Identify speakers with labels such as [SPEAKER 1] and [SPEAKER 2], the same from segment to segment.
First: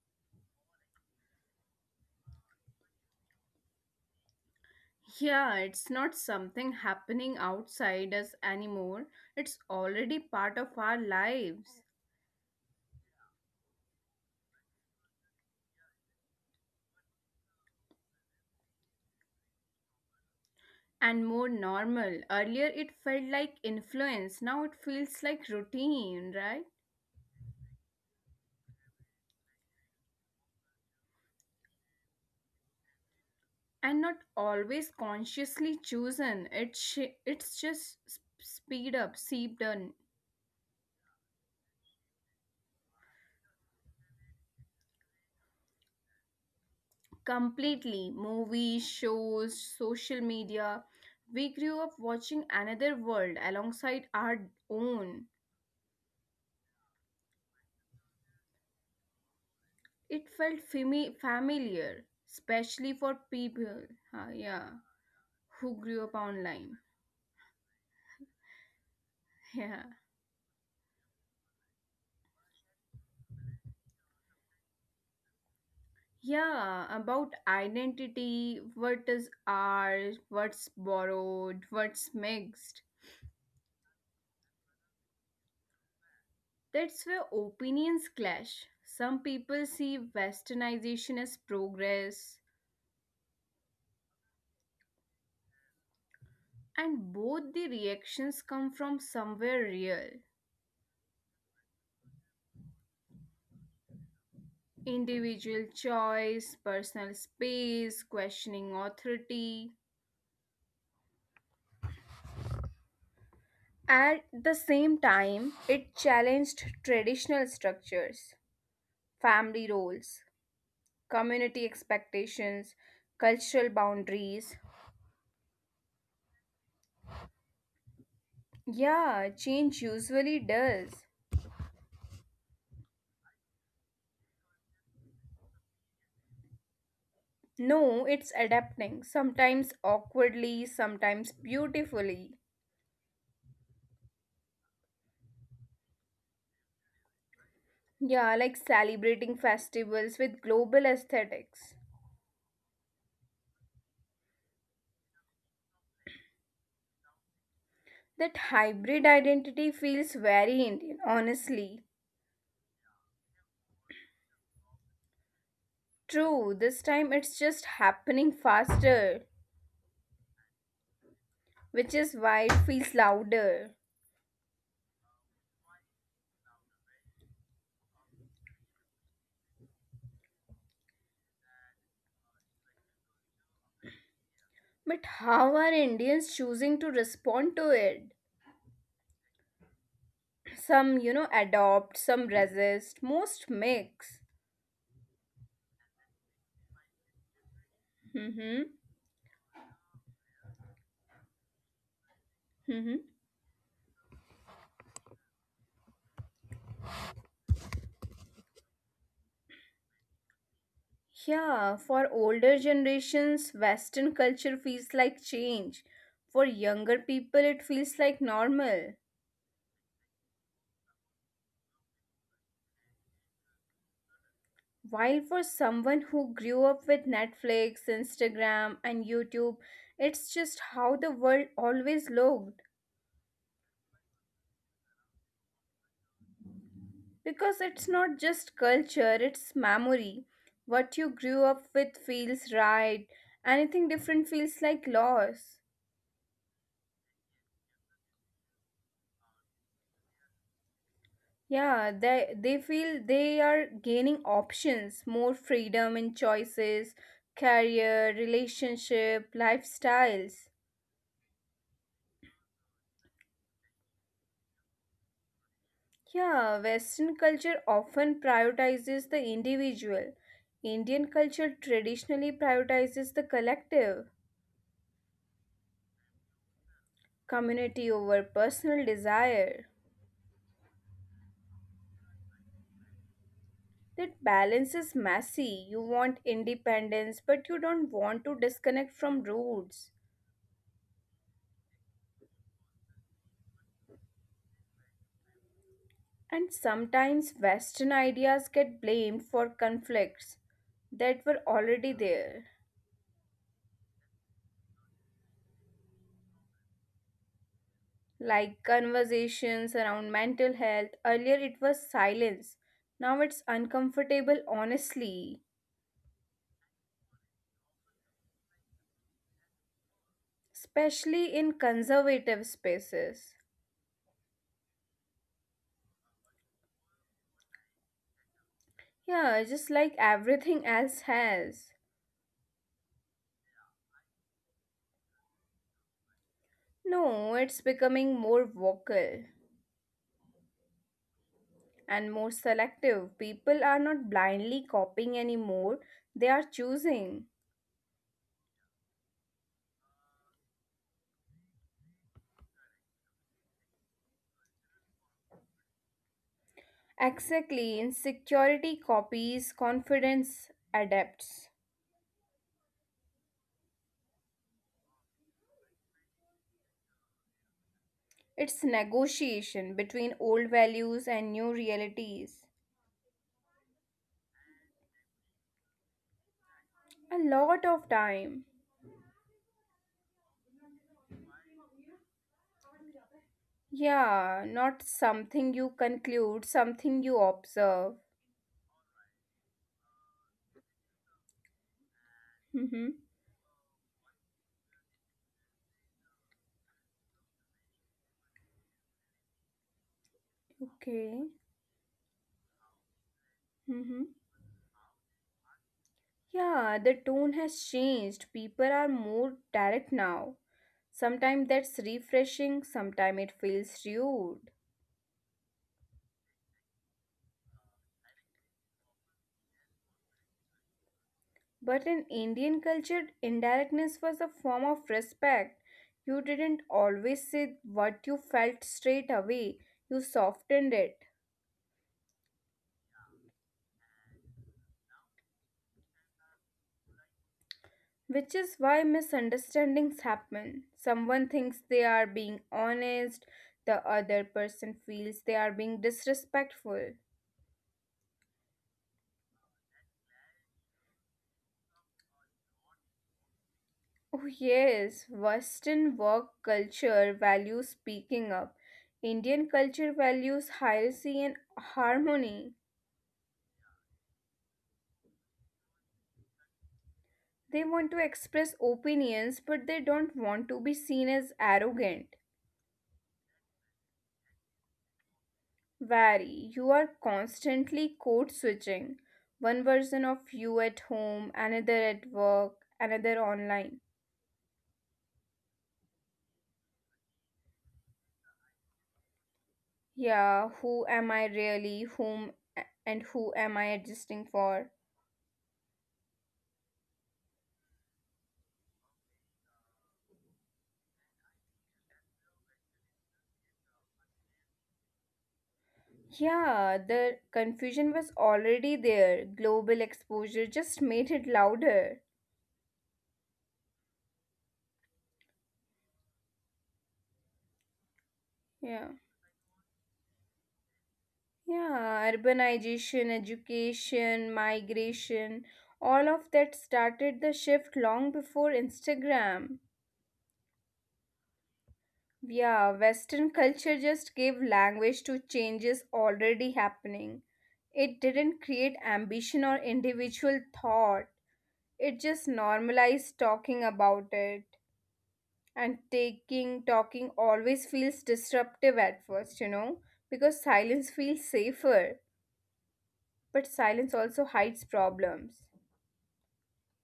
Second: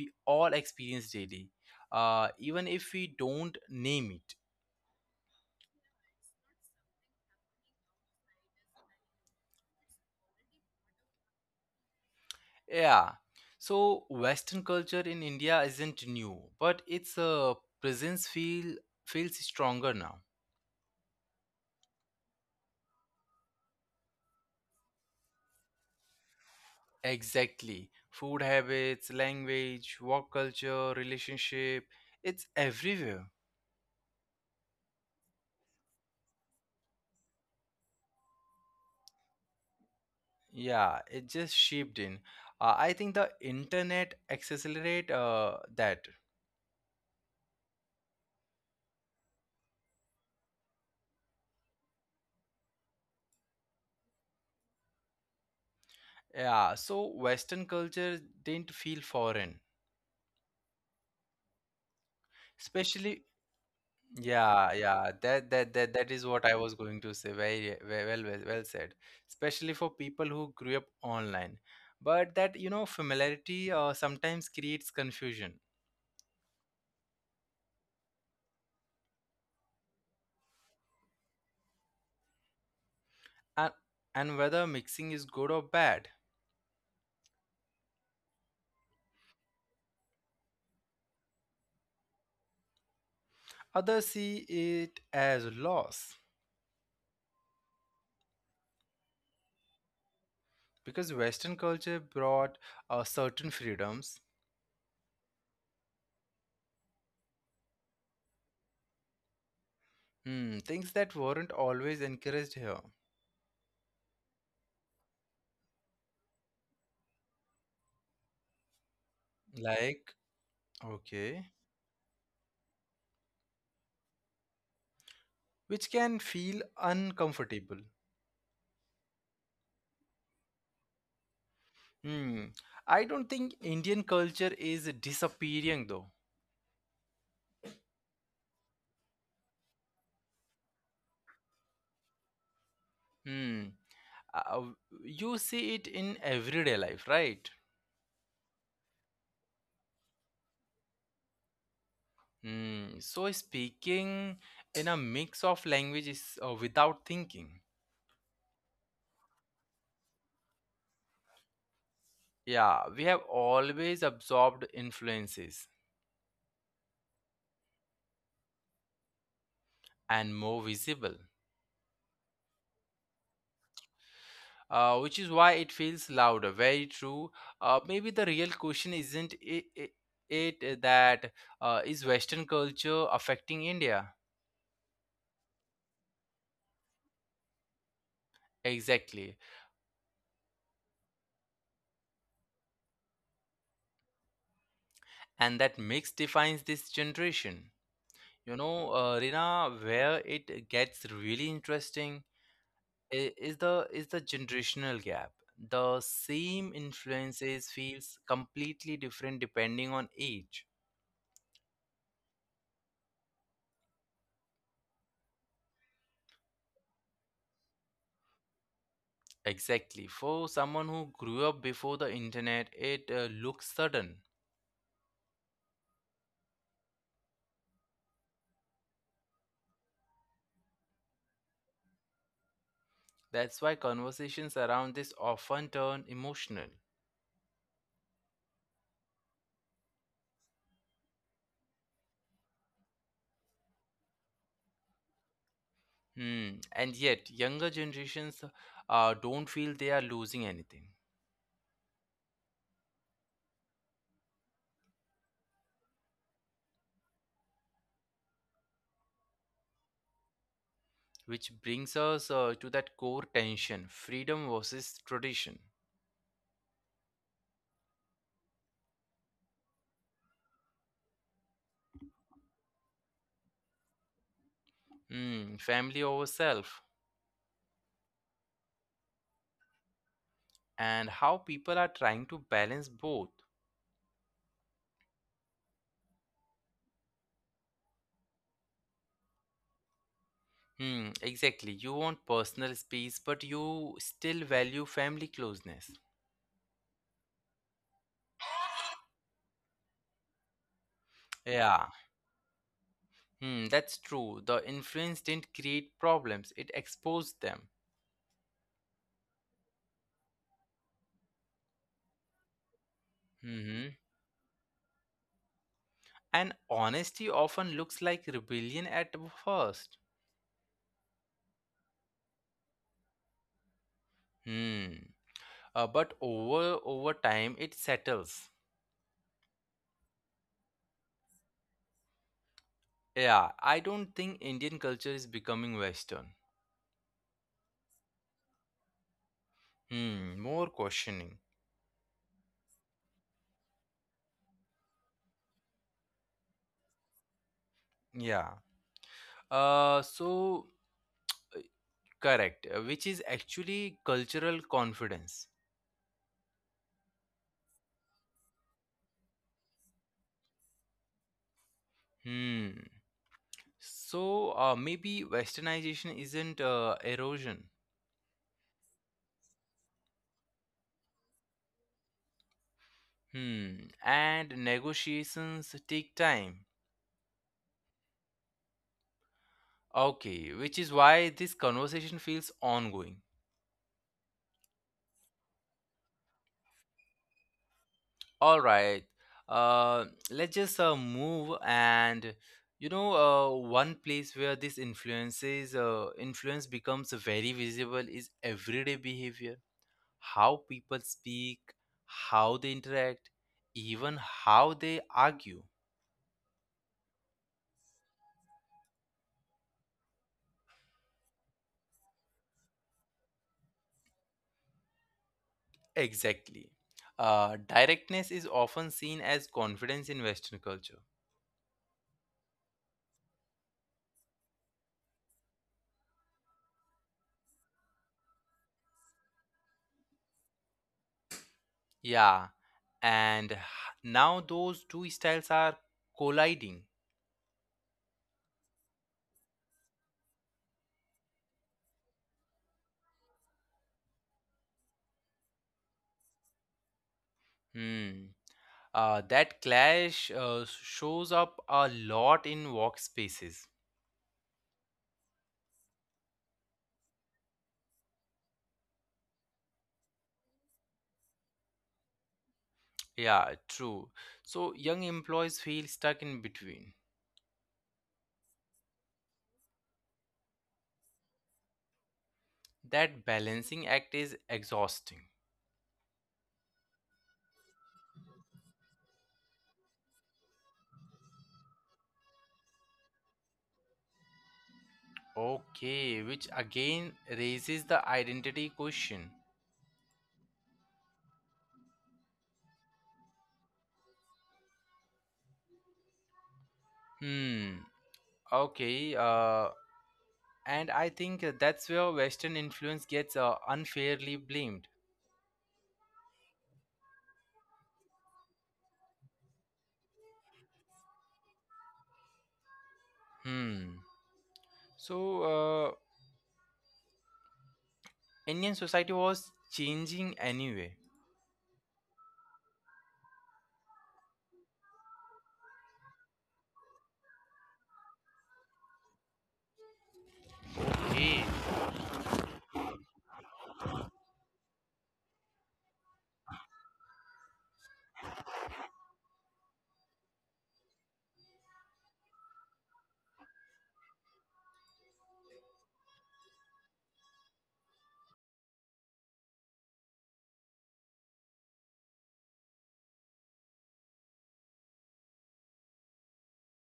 [SPEAKER 1] we all experience daily, even if we don't name it.
[SPEAKER 2] Something happening outside us anymore. It's already part of our lives
[SPEAKER 1] Yeah. So Western culture in India isn't new, but its presence feels stronger now.
[SPEAKER 2] and more normal. Earlier, it felt like influence, now it feels like routine, right?
[SPEAKER 1] Exactly. Food habits, language, work culture, relationship, it's everywhere.
[SPEAKER 2] And not always consciously chosen. It's just speed up, seeped in
[SPEAKER 1] Yeah, it just shaped in. I think the internet accelerate that.
[SPEAKER 2] completely. Movies, shows, social media. We grew up watching another world alongside our own.
[SPEAKER 1] Yeah, so Western culture didn't feel foreign,
[SPEAKER 2] It felt familiar, especially
[SPEAKER 1] especially.
[SPEAKER 2] for people,
[SPEAKER 1] Yeah,
[SPEAKER 2] yeah,
[SPEAKER 1] yeah, that that
[SPEAKER 2] who
[SPEAKER 1] that that
[SPEAKER 2] grew up
[SPEAKER 1] is what I was
[SPEAKER 2] online.
[SPEAKER 1] going to say. Very well, well said. Especially for
[SPEAKER 2] Yeah.
[SPEAKER 1] people who grew up online, but that familiarity sometimes creates confusion,
[SPEAKER 2] Yeah, about identity, what is ours, what's borrowed, what's mixed.
[SPEAKER 1] and and whether mixing is good or bad,
[SPEAKER 2] That's where opinions clash. Some people see westernization as progress,
[SPEAKER 1] others see it as loss,
[SPEAKER 2] and both the reactions come from somewhere real:
[SPEAKER 1] because Western culture brought certain freedoms,
[SPEAKER 2] individual choice, personal space, questioning authority.
[SPEAKER 1] hmm, things that weren't always encouraged here,
[SPEAKER 2] At the same time, it challenged traditional structures, family
[SPEAKER 1] like
[SPEAKER 2] roles,
[SPEAKER 1] okay,
[SPEAKER 2] community expectations, cultural boundaries.
[SPEAKER 1] which can feel uncomfortable.
[SPEAKER 2] Yeah, change usually does.
[SPEAKER 1] Hmm. I don't think Indian culture is disappearing though.
[SPEAKER 2] No, it's adapting, sometimes awkwardly, sometimes beautifully.
[SPEAKER 1] Hmm. Uh, you see it in everyday life, right?
[SPEAKER 2] Yeah, like celebrating festivals with global aesthetics.
[SPEAKER 1] Hmm. So speaking in a mix of languages without thinking.
[SPEAKER 2] That hybrid identity feels very Indian, honestly.
[SPEAKER 1] Yeah, we have always absorbed influences
[SPEAKER 2] True, this time it's just happening faster,
[SPEAKER 1] and more visible.
[SPEAKER 2] which is why it feels louder.
[SPEAKER 1] Which is why it feels louder. Very true. Maybe the real question isn't it that is Western culture affecting India?
[SPEAKER 2] But how are Indians choosing to respond to it?
[SPEAKER 1] Exactly,
[SPEAKER 2] Some, you know, adopt, some resist, most mix.
[SPEAKER 1] and that mix defines this generation.
[SPEAKER 2] Mm-hmm.
[SPEAKER 1] Rina, where it gets really interesting
[SPEAKER 2] Mm-hmm.
[SPEAKER 1] is the generational gap. The same influences feels completely different depending on age.
[SPEAKER 2] Yeah, for older generations, Western culture feels like change. For younger people, it feels like normal.
[SPEAKER 1] Exactly, for someone who grew up before the internet, it looks sudden.
[SPEAKER 2] While for someone who grew up with Netflix, Instagram, and YouTube, it's just how the world always looked.
[SPEAKER 1] That's why conversations around this often turn emotional.
[SPEAKER 2] Because it's not just culture, it's memory. What you grew up with feels right. Anything different feels like loss.
[SPEAKER 1] Hmm. And yet younger generations don't feel they are losing anything,
[SPEAKER 2] Yeah, they feel they are gaining options, more freedom in choices, career, relationship, lifestyles.
[SPEAKER 1] which brings us to that core tension, freedom versus tradition.
[SPEAKER 2] Yeah, Western culture often prioritizes the individual. Indian culture traditionally prioritizes the collective,
[SPEAKER 1] Hmm, family over self,
[SPEAKER 2] community over personal desire.
[SPEAKER 1] and how people are trying to balance both.
[SPEAKER 2] That balance is messy. You want independence, but you don't want to disconnect from roots.
[SPEAKER 1] Hmm, exactly. You want personal space, but you still value family closeness.
[SPEAKER 2] And sometimes Western ideas get blamed for conflicts that were
[SPEAKER 1] Yeah,
[SPEAKER 2] already there,
[SPEAKER 1] hmm, that's true. The influence didn't create problems, it exposed them.
[SPEAKER 2] like conversations around mental health. Earlier it was silence, now it's
[SPEAKER 1] Hmm
[SPEAKER 2] uncomfortable, honestly,
[SPEAKER 1] And honesty often looks like rebellion at first.
[SPEAKER 2] especially in conservative spaces.
[SPEAKER 1] Hmm. But over time it settles.
[SPEAKER 2] Yeah, just like everything else has.
[SPEAKER 1] Yeah, I don't think Indian culture is becoming Western.
[SPEAKER 2] No, it's becoming more vocal,
[SPEAKER 1] Hmm, more questioning.
[SPEAKER 2] and more selective. People are not blindly copying anymore, they are choosing.
[SPEAKER 1] Yeah. So correct, which is actually cultural confidence.
[SPEAKER 2] Exactly, insecurity copies, confidence adapts.
[SPEAKER 1] Hmm. So maybe westernization isn't erosion.
[SPEAKER 2] It's negotiation between old values and new realities.
[SPEAKER 1] Hmm. And negotiations take time.
[SPEAKER 2] A lot of time.
[SPEAKER 1] Okay, which is why this conversation feels ongoing.
[SPEAKER 2] Yeah, not something you conclude, something you observe.
[SPEAKER 1] All right. Uh, let's just move, and
[SPEAKER 2] Mm-hmm.
[SPEAKER 1] one place where this influence becomes very visible is everyday behavior. How people
[SPEAKER 2] Okay.
[SPEAKER 1] speak, how they interact,
[SPEAKER 2] Mm-hmm.
[SPEAKER 1] even how they argue.
[SPEAKER 2] Yeah, the tone has changed. People are more direct now. Sometimes that's refreshing, sometimes it feels rude.
[SPEAKER 1] Exactly. Directness is often seen as confidence in Western culture.
[SPEAKER 2] But in Indian culture, indirectness was a form of respect. You didn't always say what you felt straight away, you softened it.
[SPEAKER 1] Yeah, and h- now those two styles are colliding.
[SPEAKER 2] Which is why misunderstandings happen. Someone thinks they are being honest, the other person feels they are being disrespectful.
[SPEAKER 1] Hmm. That clash shows up a lot in workspaces.
[SPEAKER 2] Oh, yes, Western work culture values speaking up. Indian culture values hierarchy and harmony.
[SPEAKER 1] Yeah, true. So young employees feel stuck in between.
[SPEAKER 2] They want to express opinions, but they don't want to be seen as arrogant.
[SPEAKER 1] That balancing act is exhausting.
[SPEAKER 2] Vary, you are constantly code switching. One version of you at home, another at work, another online.
[SPEAKER 1] Okay, which again raises the identity question.
[SPEAKER 2] Yeah, who am I really? Whom and who am I adjusting for?
[SPEAKER 1] Hmm. Okay. And I think that's where Western influence gets unfairly blamed.
[SPEAKER 2] Yeah, the confusion was already there. Global exposure just made it louder.
[SPEAKER 1] Hmm. So, Indian
[SPEAKER 2] Yeah.
[SPEAKER 1] society was changing anyway.
[SPEAKER 2] Yeah, urbanization, education, migration, all of that started the shift long before Instagram. Yeah, Western culture just gave language to changes already happening. It didn't create ambition or individual thought, it just normalized talking about it, and taking talking always feels disruptive at first, you know, because silence feels safer, but silence also hides problems,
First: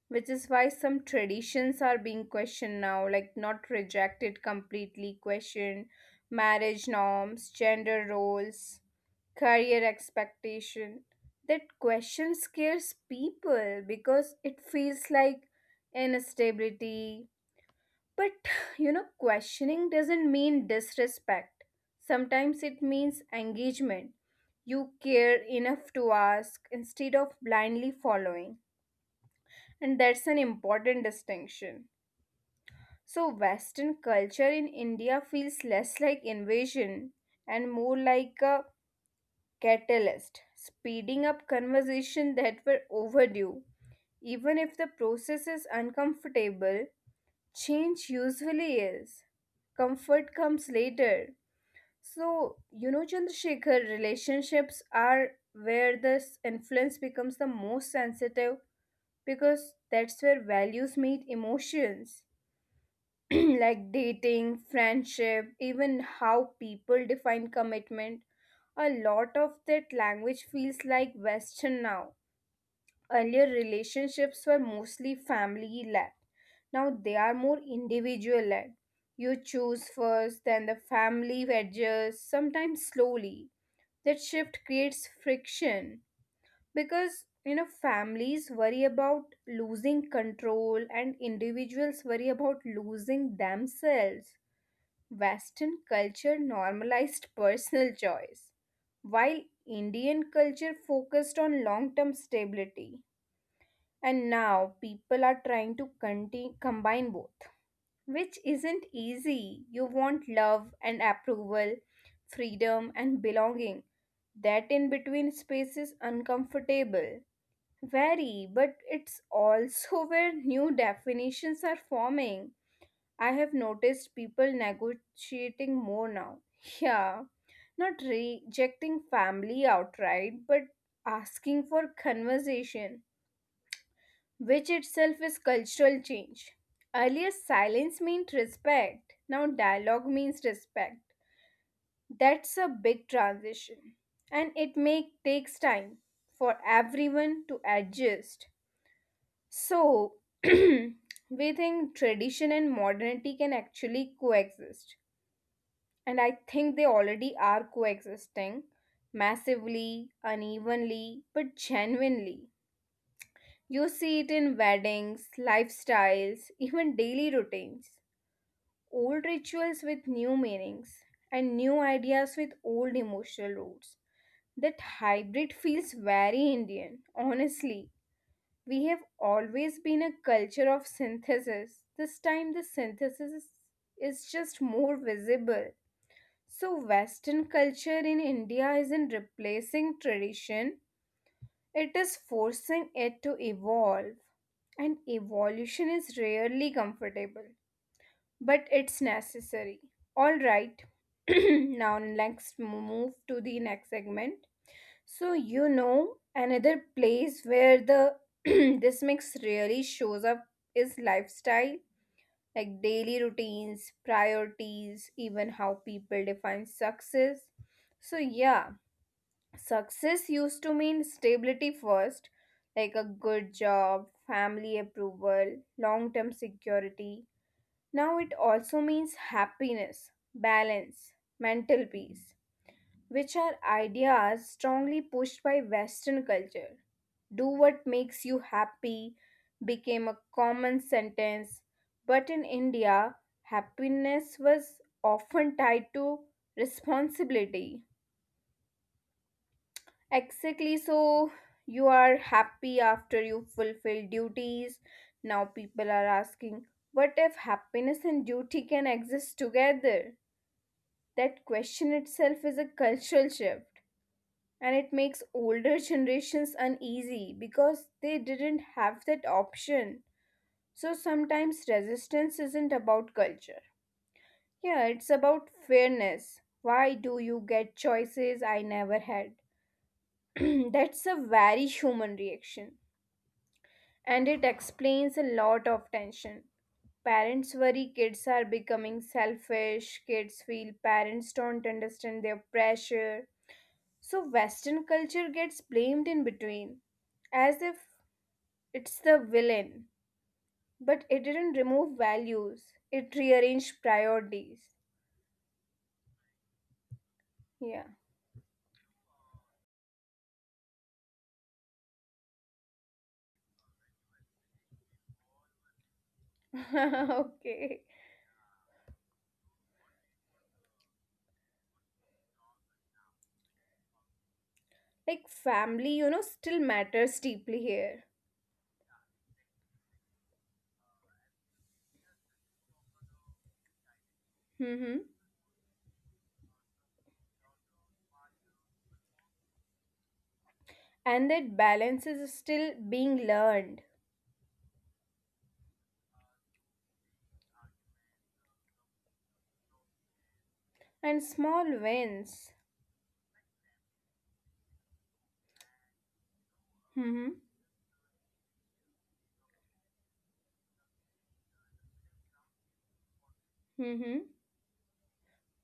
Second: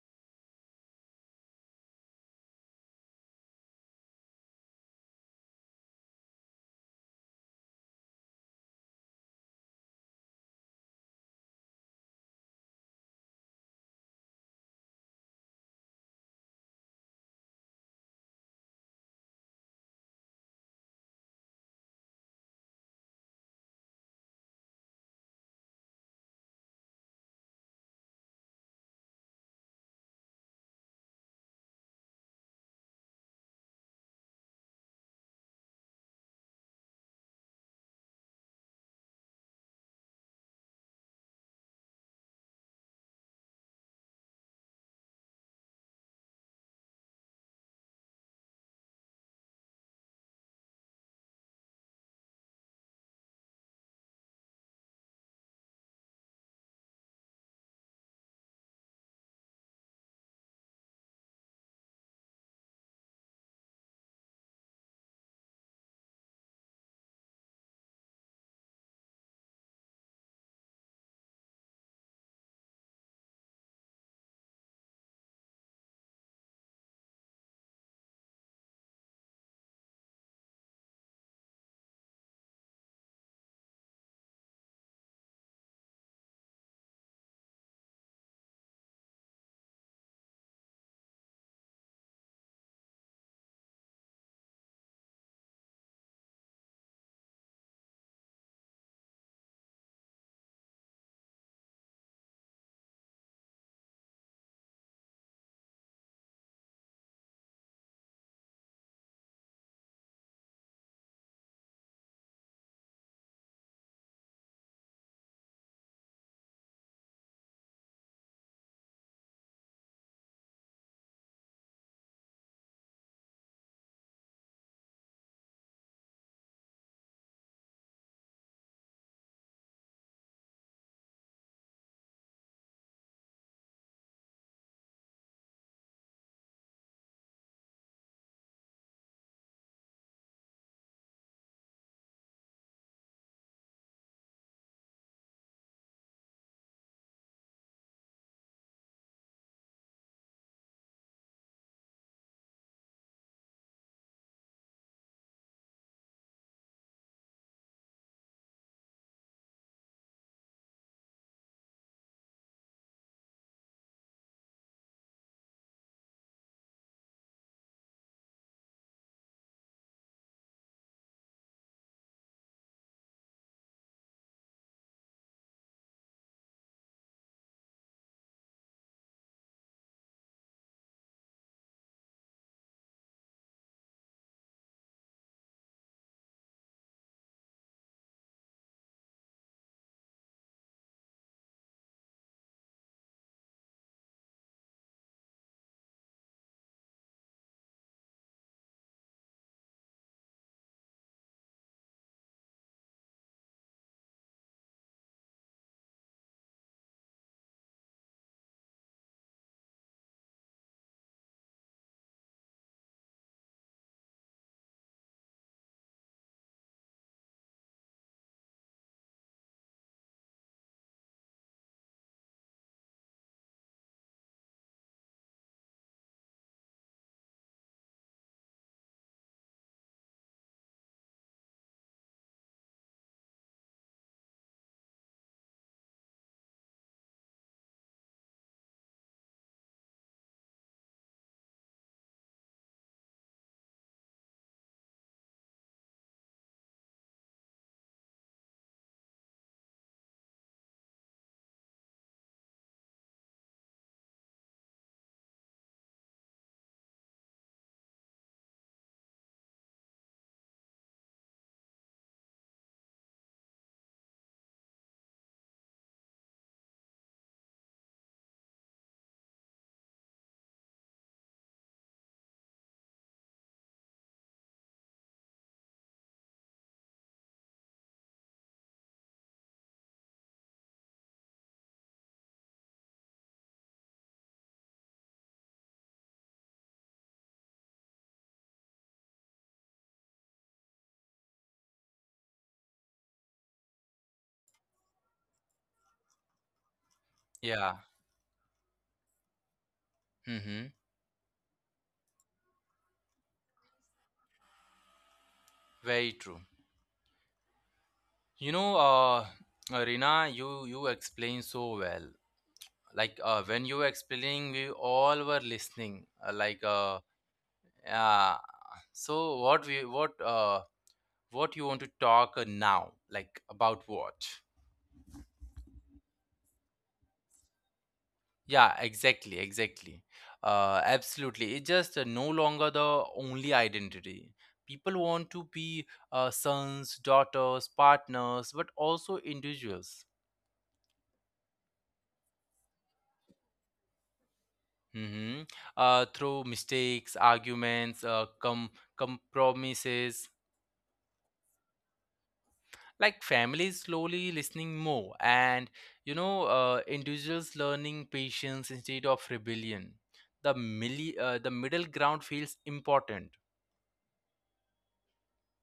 [SPEAKER 2] which is why some traditions are being questioned now, like not rejected completely, questioned. Marriage norms, gender roles, career expectation. That question scares people because it feels like instability. But you know, questioning doesn't mean disrespect. Sometimes it means engagement. You care enough to ask instead of blindly following, and that's an important distinction. So, Western culture in India feels less like invasion and more like a catalyst, speeding up conversations that were overdue. Even if the process is uncomfortable, change usually is. Comfort comes later. So, you know, Chandrasekhar, relationships are where this influence becomes the most sensitive because that's where values meet emotions, like dating, friendship, even how people define commitment. A lot of that language feels like Western now. Earlier relationships were mostly family led. Now they are more individual led. You choose first, then the family adjusts, sometimes slowly. That shift creates friction because, you know, families worry about losing control and individuals worry about losing themselves. Western culture normalized personal choice, while Indian culture focused on long term stability. And now people are trying to combine both, which isn't easy. You want love and approval, freedom and belonging. That in between space is uncomfortable. Very, but it's also where new definitions are forming. I have noticed people negotiating more now. Yeah, not rejecting family outright, but asking for conversation, which itself is cultural change. Earlier, silence meant respect, now, dialogue means respect. That's a big transition, and it may takes time for everyone to adjust. So, we think tradition and modernity can actually coexist, and I think they already are coexisting massively, unevenly, but genuinely. You see it in weddings, lifestyles, even daily routines. Old rituals with new meanings, and new ideas with old emotional roots. That hybrid feels very Indian, honestly. We have always been a culture of synthesis. This time, the synthesis is just more visible. So, Western culture in India isn't replacing tradition, it is forcing it to evolve. And evolution is rarely comfortable, but it's necessary. All right. Now let's move to the next segment. So you know, another place where the this mix really shows up is lifestyle, like daily routines, priorities, even how people define success. So yeah, success used to mean stability first, like a good job, family approval, long term security. Now it also means happiness, balance, mental peace, which are ideas strongly pushed by Western culture. Do what makes you happy became a common sentence, but in India, happiness was often tied to responsibility. Exactly. So you are happy after you fulfill duties. Now people are asking, what if happiness and duty can exist together? That question itself is a cultural shift, and it makes older generations uneasy because they didn't have that option. So sometimes resistance isn't about culture. Yeah, it's about fairness. Why do you get choices I never had? That's a very human reaction. And it explains a lot of tension. Parents worry kids are becoming selfish, kids feel parents don't understand their pressure. So, Western culture gets blamed in between, as
[SPEAKER 1] Yeah.
[SPEAKER 2] if it's the villain.
[SPEAKER 1] Mm-hmm.
[SPEAKER 2] But it didn't remove values, it rearranged priorities.
[SPEAKER 1] Very true.
[SPEAKER 2] Yeah.
[SPEAKER 1] You know, Rina, you explain so well. Like when you were explaining, we all were listening.
[SPEAKER 2] Okay.
[SPEAKER 1] Yeah. So what we what you want to talk now? Like about what?
[SPEAKER 2] Like, family, you know, still matters deeply here.
[SPEAKER 1] Yeah, exactly, exactly. Absolutely. It's just no longer the only identity. People
[SPEAKER 2] Mm-hmm.
[SPEAKER 1] want to be sons, daughters, partners, but also individuals.
[SPEAKER 2] And that balance is still being learned,
[SPEAKER 1] Mhm. Through mistakes, arguments, compromises,
[SPEAKER 2] and small wins.
[SPEAKER 1] like families slowly listening more, and
[SPEAKER 2] Mm-hmm.
[SPEAKER 1] individuals learning patience instead of rebellion. The middle ground feels important.
[SPEAKER 2] Mm-hmm.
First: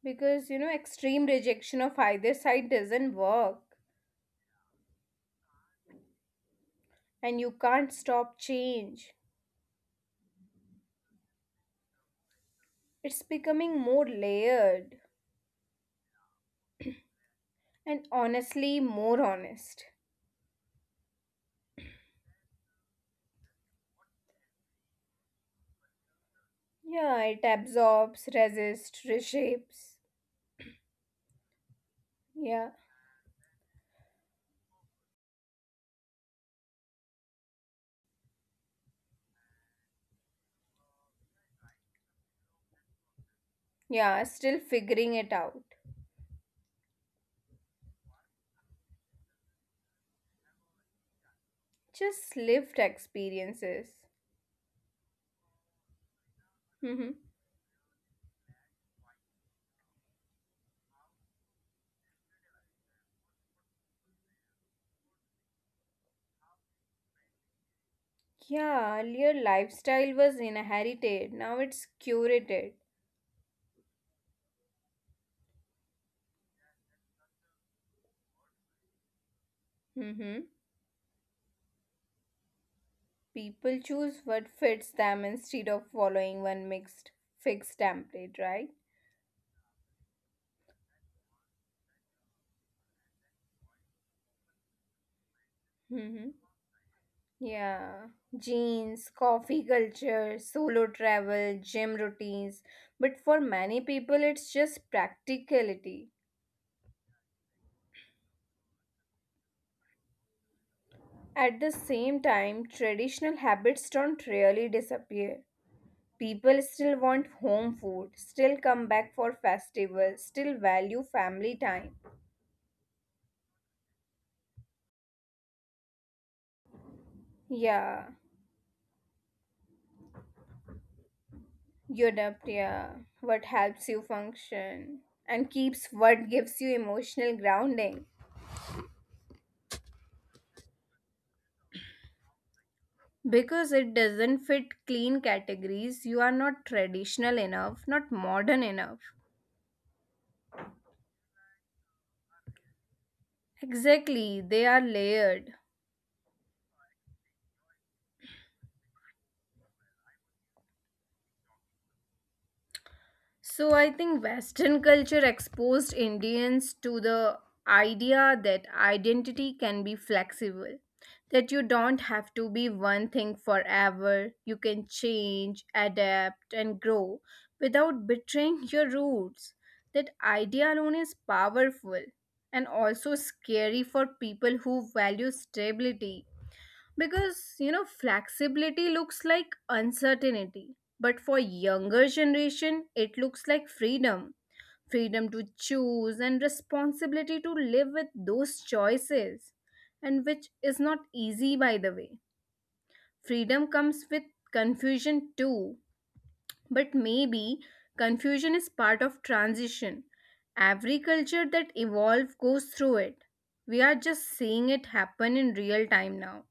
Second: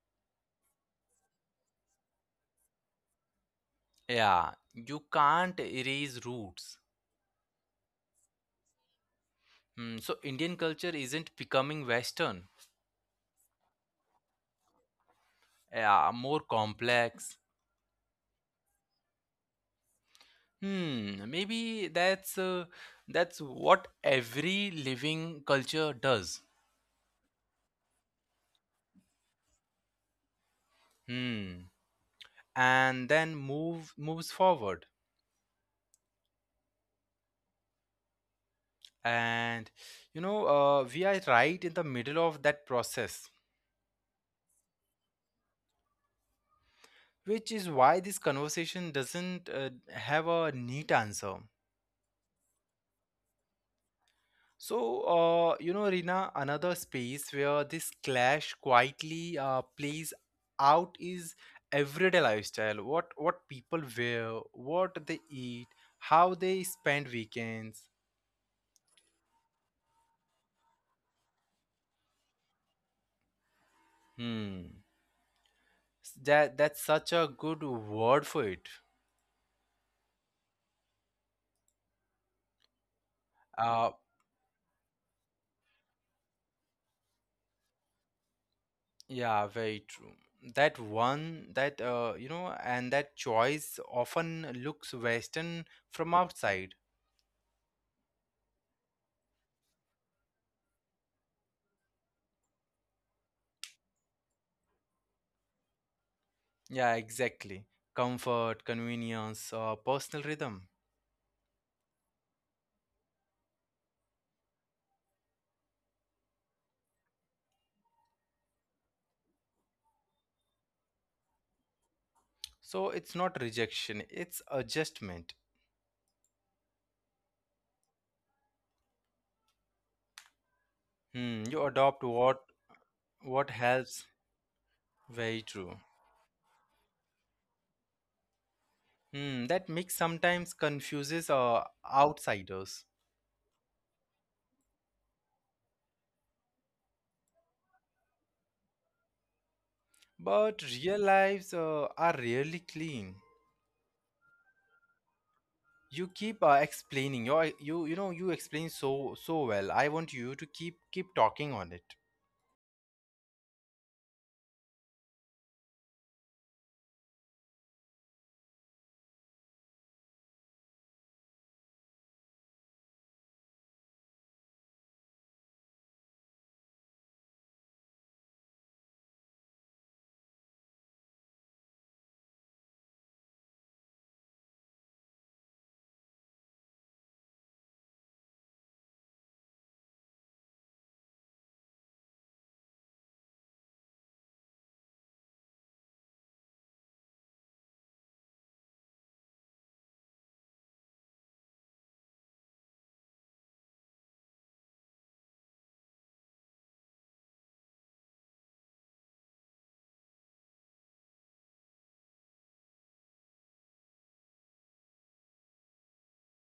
[SPEAKER 2] Because, you know, extreme rejection of either side doesn't work,
[SPEAKER 1] Yeah, you can't erase roots.
[SPEAKER 2] and you can't stop change.
[SPEAKER 1] Hmm, so Indian culture isn't becoming Western.
[SPEAKER 2] It's becoming more layered
[SPEAKER 1] Yeah, more complex.
[SPEAKER 2] and honestly more honest.
[SPEAKER 1] Hmm, maybe that's what every living culture does.
[SPEAKER 2] Yeah, it absorbs, resists, reshapes.
[SPEAKER 1] Hmm,
[SPEAKER 2] Yeah.
[SPEAKER 1] and then moves forward, and we are right in the middle of that process,
[SPEAKER 2] Yeah, still figuring it out.
[SPEAKER 1] which is why this conversation doesn't have a neat answer.
[SPEAKER 2] Just lived experiences.
[SPEAKER 1] So, Rina, another
[SPEAKER 2] Mm-hmm.
[SPEAKER 1] space where this clash quietly plays out is everyday lifestyle. What people wear, what they eat, how they spend weekends.
[SPEAKER 2] Yeah, earlier lifestyle was inherited, now it's curated.
[SPEAKER 1] Hmm. That that's such a good word for it.
[SPEAKER 2] Mm-hmm. People
[SPEAKER 1] Uh,
[SPEAKER 2] choose what fits them instead of following one mixed fixed template, right?
[SPEAKER 1] yeah, very true. That one, that you know, and that choice often looks Western from
[SPEAKER 2] Mm-hmm.
[SPEAKER 1] outside.
[SPEAKER 2] Yeah. Jeans, coffee culture, solo travel, gym routines. But for many people, it's just practicality.
[SPEAKER 1] Yeah, exactly. Comfort, convenience, personal rhythm.
[SPEAKER 2] At the same time, traditional habits don't really disappear. People still want home food, still come back for festivals, still value family time.
[SPEAKER 1] So it's not rejection, it's adjustment.
[SPEAKER 2] Yeah.
[SPEAKER 1] Hmm, you adopt
[SPEAKER 2] You
[SPEAKER 1] what
[SPEAKER 2] adapt, yeah, what helps you
[SPEAKER 1] helps.
[SPEAKER 2] function
[SPEAKER 1] Very
[SPEAKER 2] and
[SPEAKER 1] true.
[SPEAKER 2] keeps what gives you emotional grounding,
[SPEAKER 1] Hmm, that mix sometimes confuses outsiders.
[SPEAKER 2] because it doesn't fit clean categories. You are not traditional enough, not modern enough.
[SPEAKER 1] But real lives are really clean.
[SPEAKER 2] Exactly, they are layered.
[SPEAKER 1] You keep explaining. You know you explain so so well. I want you to keep talking on it.
[SPEAKER 2] So I think Western culture exposed Indians to the idea that identity can be flexible, that you don't have to be one thing forever, you can change, adapt, and grow without betraying your roots. That idea alone is powerful and also scary for people who value stability because, you know, flexibility looks like uncertainty, but for younger generation, it looks like freedom. Freedom to choose and responsibility to live with those choices, and which is not easy by the way. Freedom comes with confusion too, but maybe confusion is part of transition. Every culture that evolves goes through it. We are just seeing it happen in real time now.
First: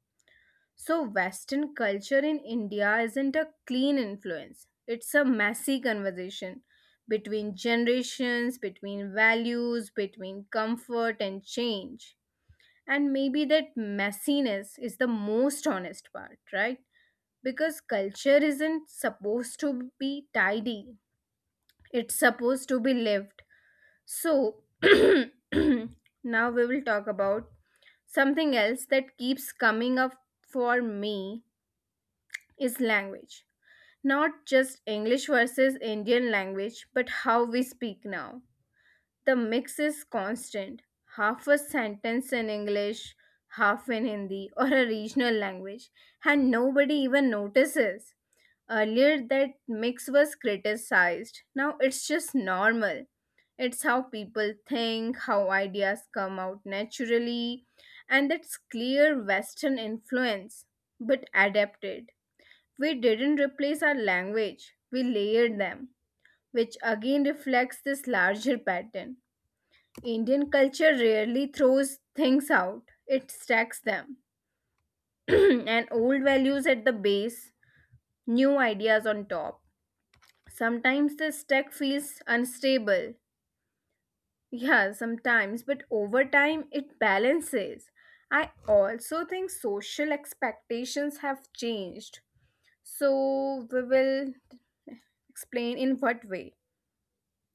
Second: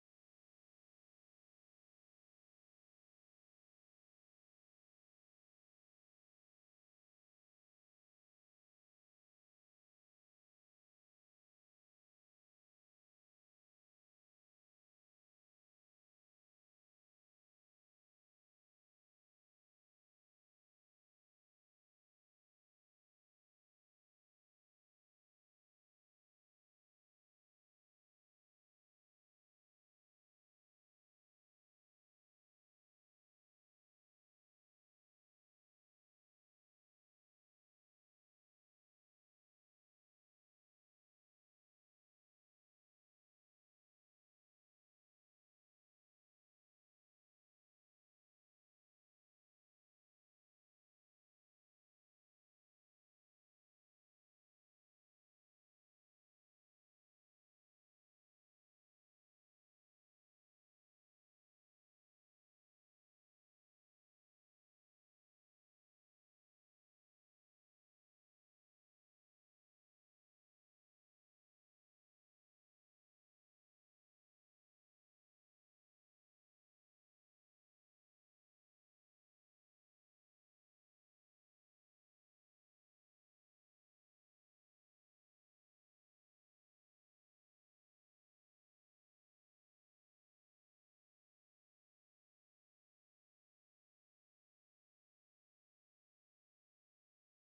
[SPEAKER 2] So, Western culture in India isn't a clean influence, it's a messy conversation between generations, between values, between comfort and change. And maybe that messiness is the most honest part, right? Because culture isn't supposed to be tidy, it's supposed to be lived. So, now we will talk about something else that keeps coming up for me is language. Not just English versus Indian language, but how we speak now. The mix is constant. Half a sentence in English, half in Hindi or a regional language, and nobody even notices. Earlier, that mix was criticized. Now it's just normal. It's how people think, how ideas come out naturally, and that's clear Western influence, but adapted. We didn't replace our language, we layered them, which again reflects this larger pattern. Indian culture rarely throws things out, it stacks them. And old values at the base, new ideas on top. Sometimes the stack feels unstable. Yeah, sometimes, but over time it balances. I also think social expectations have changed. So, we will explain in what way.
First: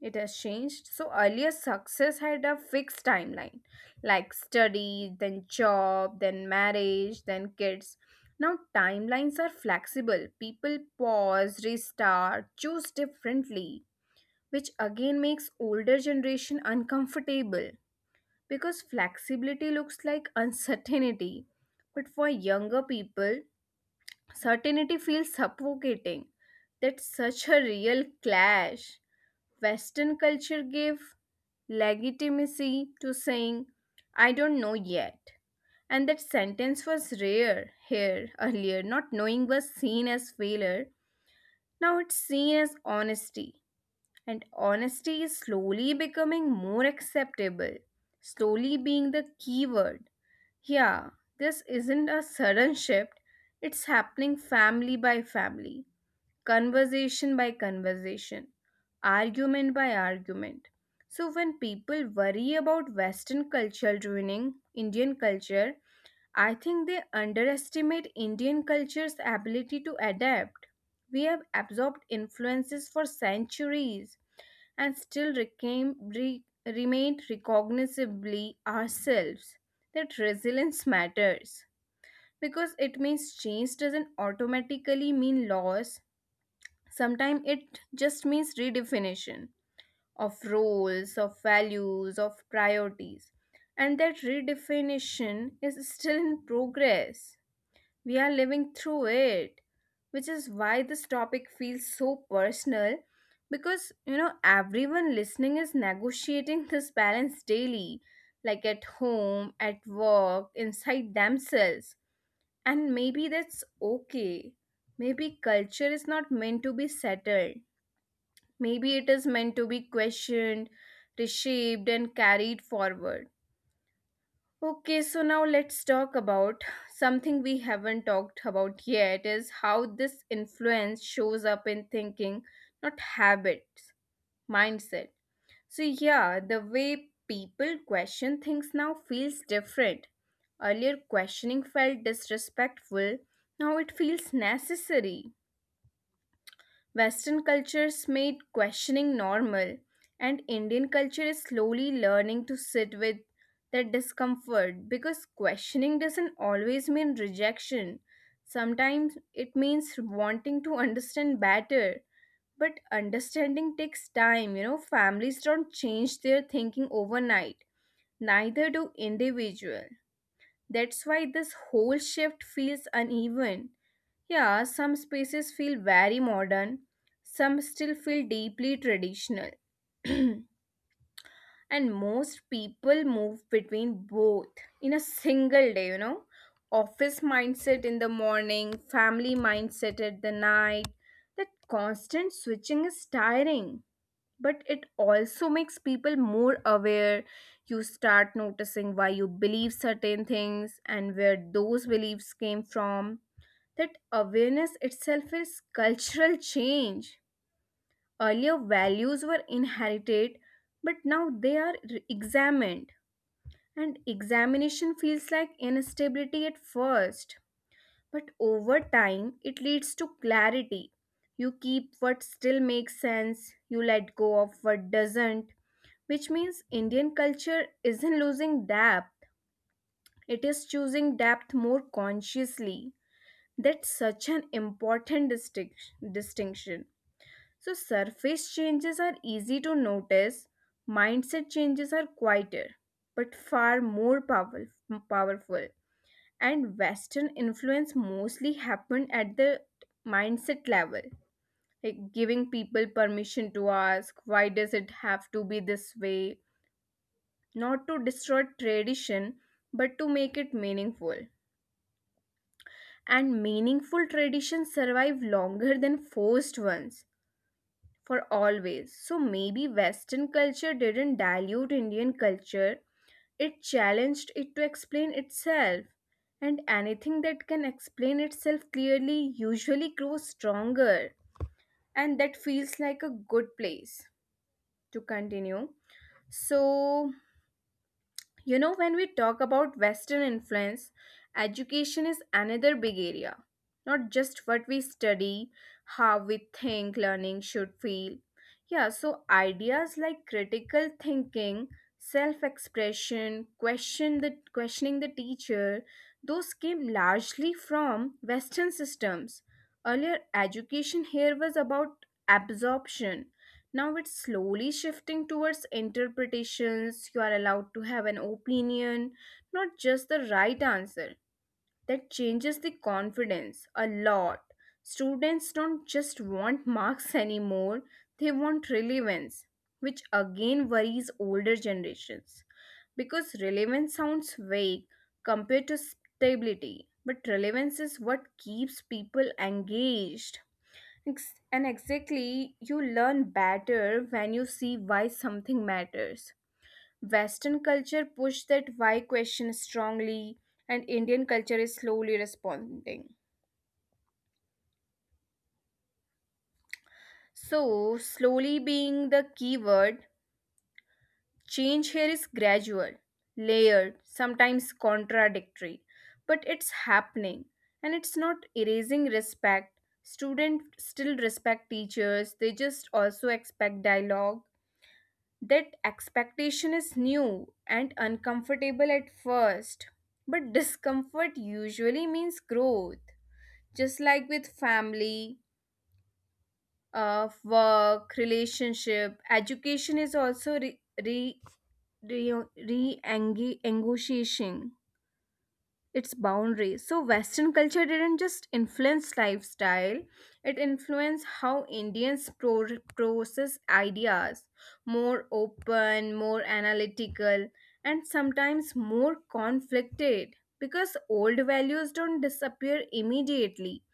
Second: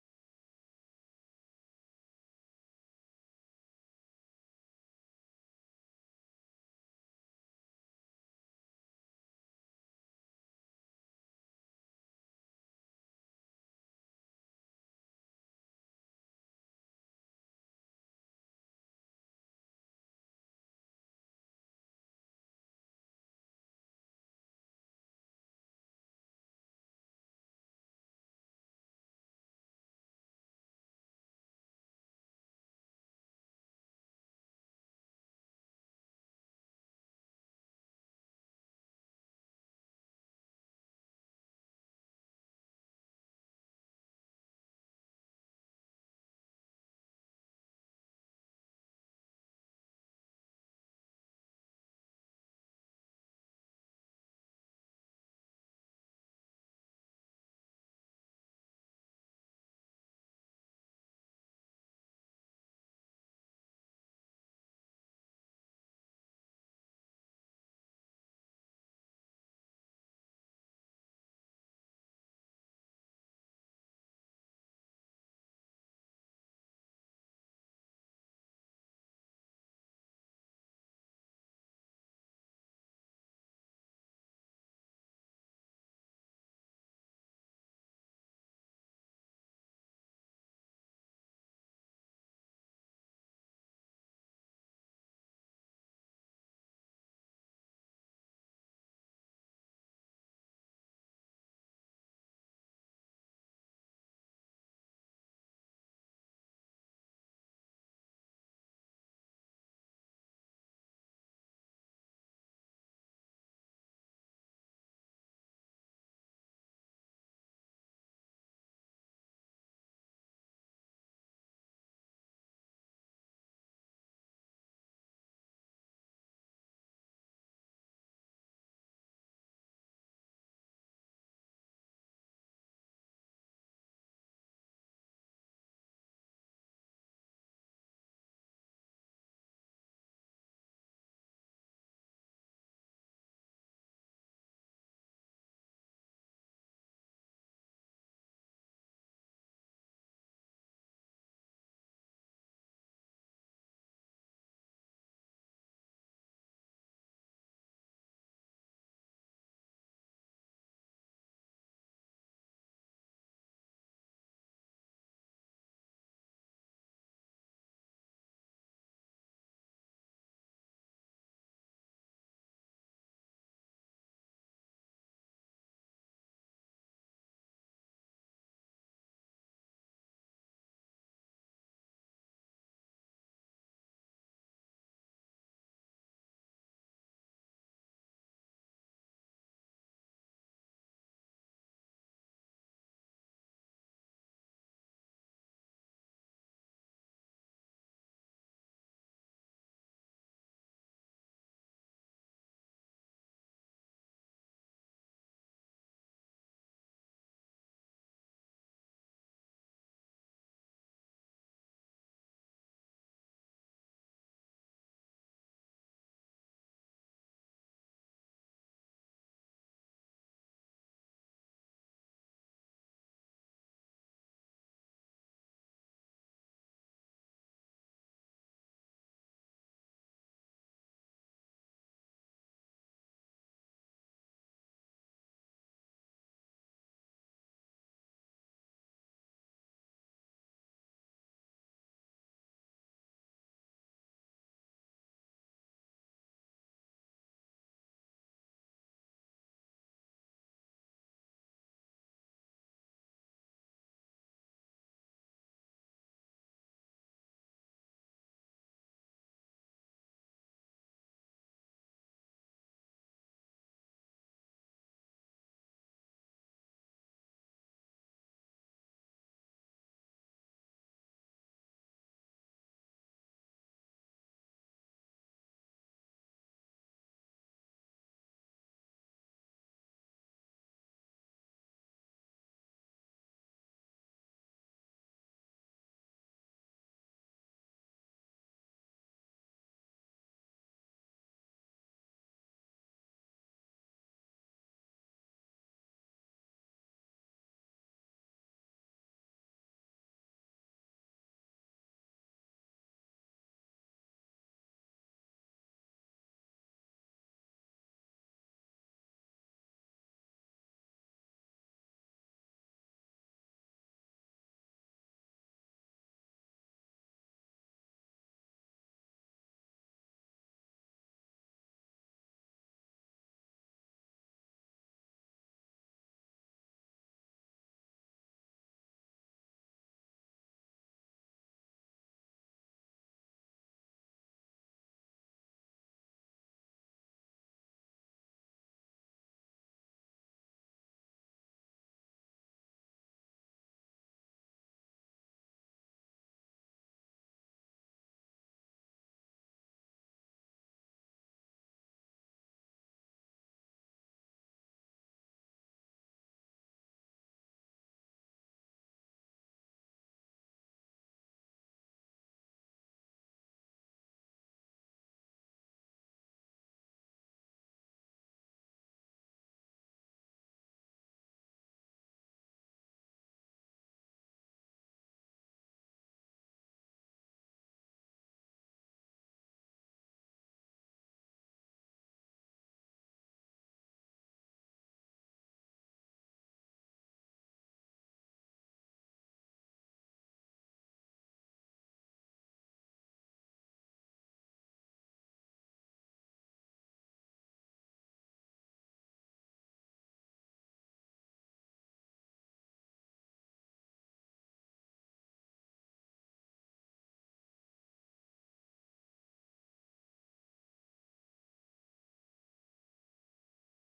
[SPEAKER 2] It has changed. So earlier success had a fixed timeline like study, then job, then marriage, then kids. Now timelines are flexible. People pause, restart, choose differently, which again makes older generation uncomfortable because flexibility looks like uncertainty. But for younger people, certainty feels suffocating. That's such a real clash. Western culture gave legitimacy to saying, I don't know yet. And that sentence was rare here earlier. Not knowing was seen as failure. Now it's seen as honesty. And honesty is slowly becoming more acceptable, slowly being the key word. Yeah, this isn't a sudden shift, it's happening family by family, conversation by conversation, argument by argument. So, when people worry about Western culture ruining Indian culture, I think they underestimate Indian culture's ability to adapt. We have absorbed influences for centuries and still remained recognizably ourselves. That resilience matters because it means change doesn't automatically mean loss. Sometimes it just means redefinition of roles, of values, of priorities. And that redefinition is still in progress. We are living through it, which is why this topic feels so personal because everyone listening is negotiating this balance daily, like at home, at work, inside themselves. And maybe that's okay. Maybe culture is not meant to be settled. Maybe it is meant to be questioned, reshaped, and carried forward. Okay, so now let's talk about something we haven't talked about yet, is how this influence shows up in thinking, not habits, mindset. So, yeah, the way people question things now feels different. Earlier, questioning felt disrespectful, now it feels necessary. Western cultures made questioning normal, and Indian culture is slowly learning to sit with that discomfort because questioning doesn't always mean rejection. Sometimes it means wanting to understand better. But understanding takes time, you know, families don't change their thinking overnight, neither do individual. That's why this whole shift feels uneven. Yeah, some spaces feel very modern, some still feel deeply traditional. And most people move between both in a single day, you know. Office mindset in the morning, family mindset at the night. That constant switching is tiring, but it also makes people more aware. You start noticing why you believe certain things and where those beliefs came from. That awareness itself is cultural change. Earlier values were inherited, but now they are re- examined. And examination feels like instability at first, but over time it leads to clarity. You keep what still makes sense, you let go of what doesn't, which means Indian culture isn't losing depth, it is choosing depth more consciously. That's such an important distinction. So, surface changes are easy to notice, mindset changes are quieter, but far more powerful. powerful. And Western influence mostly happened at the mindset level, like giving people permission to ask, why does it have to be this way? Not to destroy tradition, but to make it meaningful. And meaningful traditions survive longer than forced ones, for always. So maybe Western culture didn't dilute Indian culture, it challenged it to explain itself, and anything that can explain itself clearly usually grows stronger. And that feels like a good place to continue. So, you know, when we talk about Western influence, education is another big area. Not just what we study, how we think learning should feel. Yeah, so ideas like critical thinking, self-expression, questioning the teacher, those came largely from Western systems. Earlier education here was about absorption, now it's slowly shifting towards interpretations. You are allowed to have an opinion, not just the right answer. That changes the confidence a lot. Students don't just want marks anymore, they want relevance, which again worries older generations. Because relevance sounds vague compared to stability, but relevance is what keeps people engaged. And exactly, you learn better when you see why something matters. Western culture pushed that why question strongly, and Indian culture is slowly responding. So, slowly being the key word, change here is gradual, layered, sometimes contradictory, but it's happening and it's not erasing respect. Students still respect teachers, they just also expect dialogue. That expectation is new and uncomfortable at first, but discomfort usually means growth. Just like with family, work, relationship, education is also re, negotiation. Its boundaries. So Western culture didn't just influence lifestyle, it influenced how Indians process ideas, more open, more analytical, and sometimes more conflicted because old values don't disappear immediately.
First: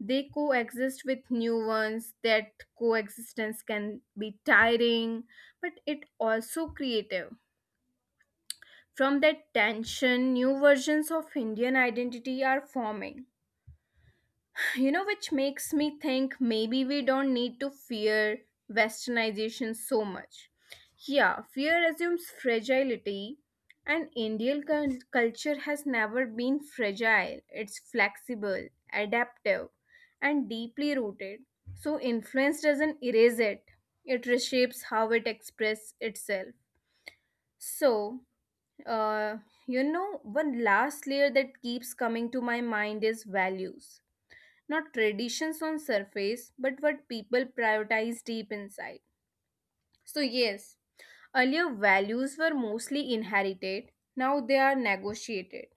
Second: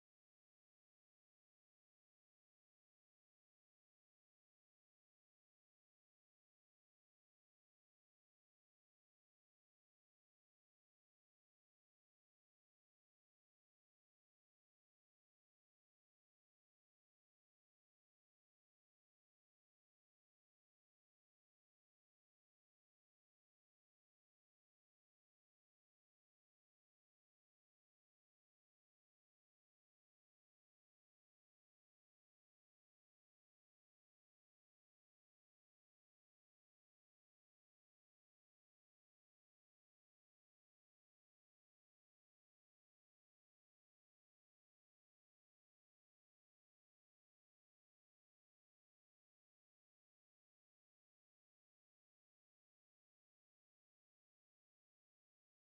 [SPEAKER 2] They coexist with new ones. That coexistence can be tiring, but it also creative. From that tension, new versions of Indian identity are forming. You know, which makes me think maybe we don't need to fear westernization so much. Yeah, fear assumes fragility, and culture has never been fragile. It's flexible, adaptive, and deeply rooted. So, influence doesn't erase it, it reshapes how it expresses itself. So, uh, you know, one last layer that keeps coming to my mind is values. Not traditions on surface, but what people prioritize deep inside. So yes, earlier values were mostly inherited, now they are negotiated.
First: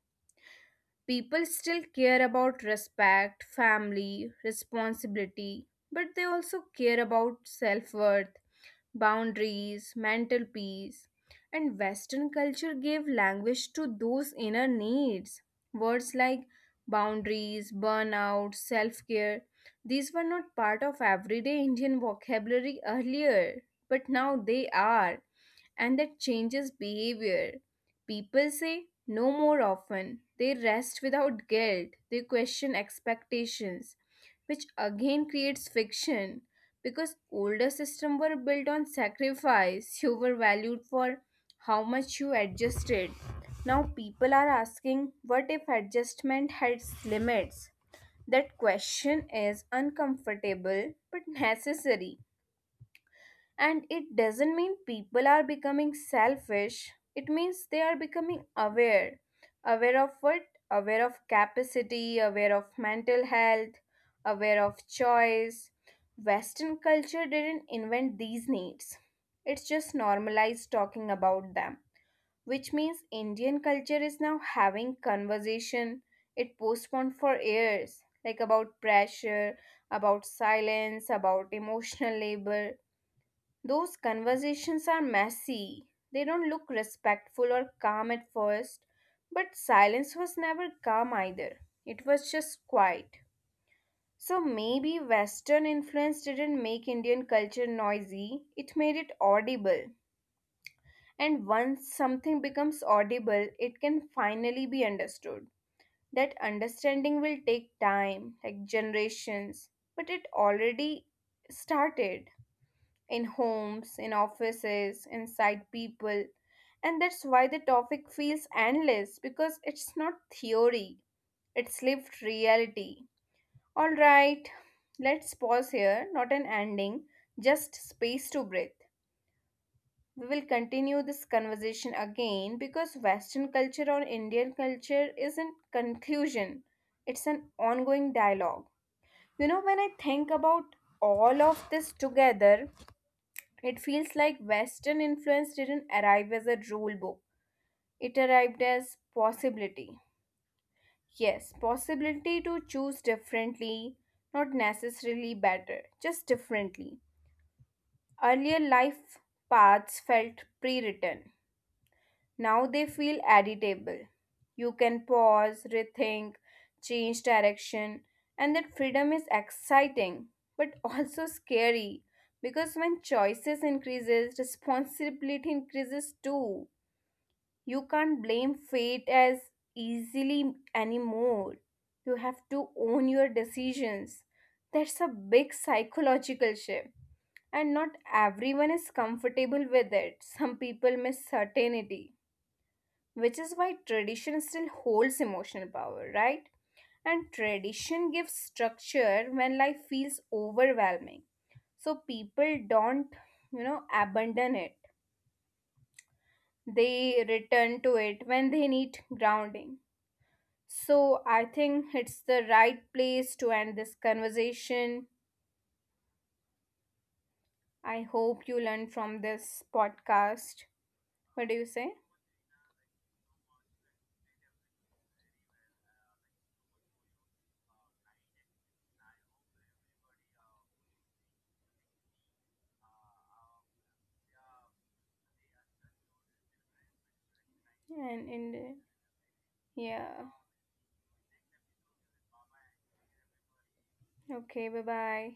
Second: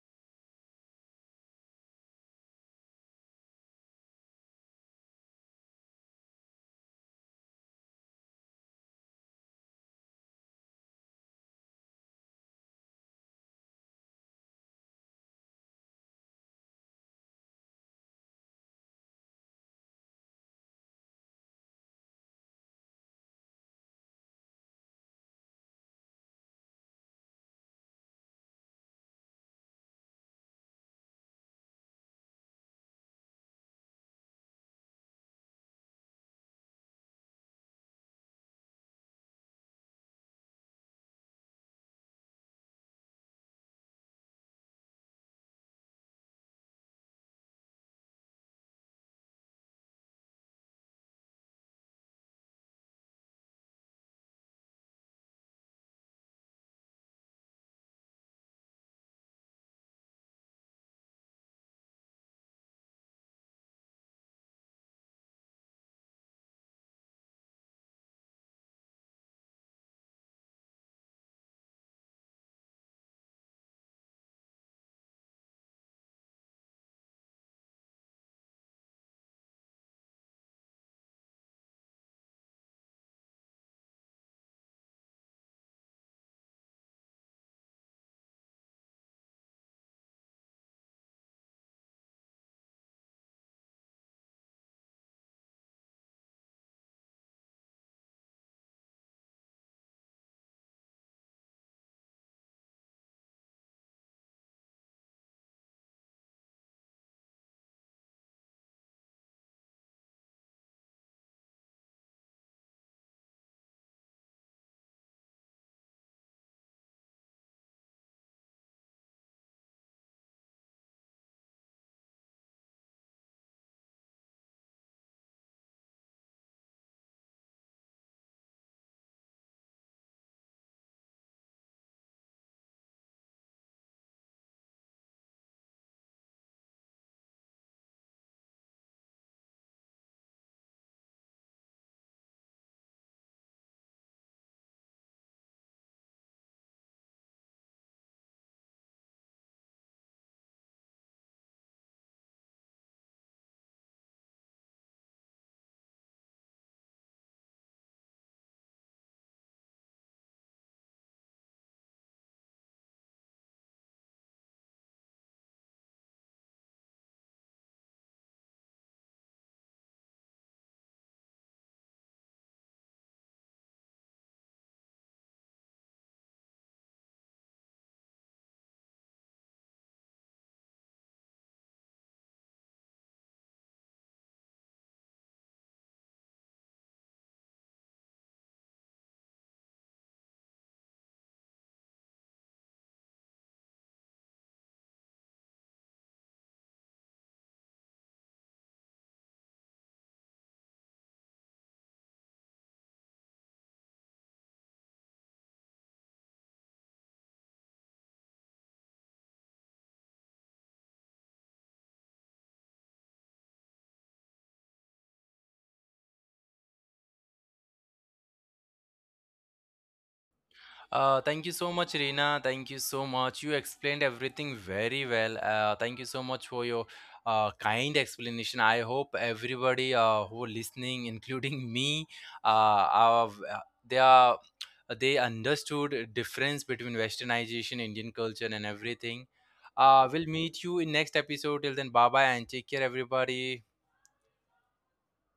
[SPEAKER 2] People still care about respect, family, responsibility, but they also care about self-worth, boundaries, mental peace. And Western culture gave language to those inner needs. Words like boundaries, burnout, self care, these were not part of everyday Indian vocabulary earlier, but now they are, and that changes behavior. People say no more often, they rest without guilt, they question expectations, which again creates fiction because older systems were built on sacrifice. You were valued for how much you adjusted. Now people are asking, what if adjustment has limits? That question is uncomfortable but necessary, and it doesn't mean people are becoming selfish, it means they are becoming aware. Aware of what? Aware of capacity, aware of mental health, aware of choice. Western culture didn't invent these needs, it's just normalized talking about them. Which means Indian culture is now having conversation it postponed for years, like about pressure, about silence, about emotional labor. Those conversations are messy. They don't look respectful or calm at first, but silence was never calm either. It was just quiet. So maybe Western influence didn't make Indian culture noisy, it made it audible. And once something becomes audible, it can finally be understood. That understanding will take time, like generations, but it already started, in homes, in offices, inside people. And that's why the topic feels endless, because it's not theory, it's lived reality. Alright, let's pause here, not an ending, just space to breathe. We will continue this conversation again because Western culture or Indian culture isn't conclusion, it's an ongoing dialogue. You know, when I think about all of this together, it feels like Western influence didn't arrive as a rule book, it arrived as possibility. Yes, possibility to choose differently, not necessarily better, just differently. Earlier life paths felt pre written. Now they feel editable. You can pause, rethink, change direction, and that freedom is exciting but also scary because when choices increases, responsibility increases too. You can't blame fate as easily anymore. You have to own your decisions. That's a big psychological shift and not everyone is comfortable with it. Some people miss certainty, which is why tradition still holds emotional power, right? And tradition gives structure when life feels overwhelming. So people don't, you know, abandon it. They return to it when they need grounding. So I think it's the right place to end this conversation. I hope you learned from this podcast.
[SPEAKER 1] Thank
[SPEAKER 2] What
[SPEAKER 1] you
[SPEAKER 2] do you
[SPEAKER 1] so
[SPEAKER 2] say?
[SPEAKER 1] much, Reena. Thank you so much. You explained everything very well. Thank you so much for your kind explanation. I hope everybody who are listening, including me, uh, are, are they understood difference between westernization, Indian
[SPEAKER 2] And
[SPEAKER 1] culture,
[SPEAKER 2] in
[SPEAKER 1] and everything.
[SPEAKER 2] the, yeah.
[SPEAKER 1] We'll meet you in next episode. Till then, bye bye and take care, everybody.
[SPEAKER 2] Okay, bye bye.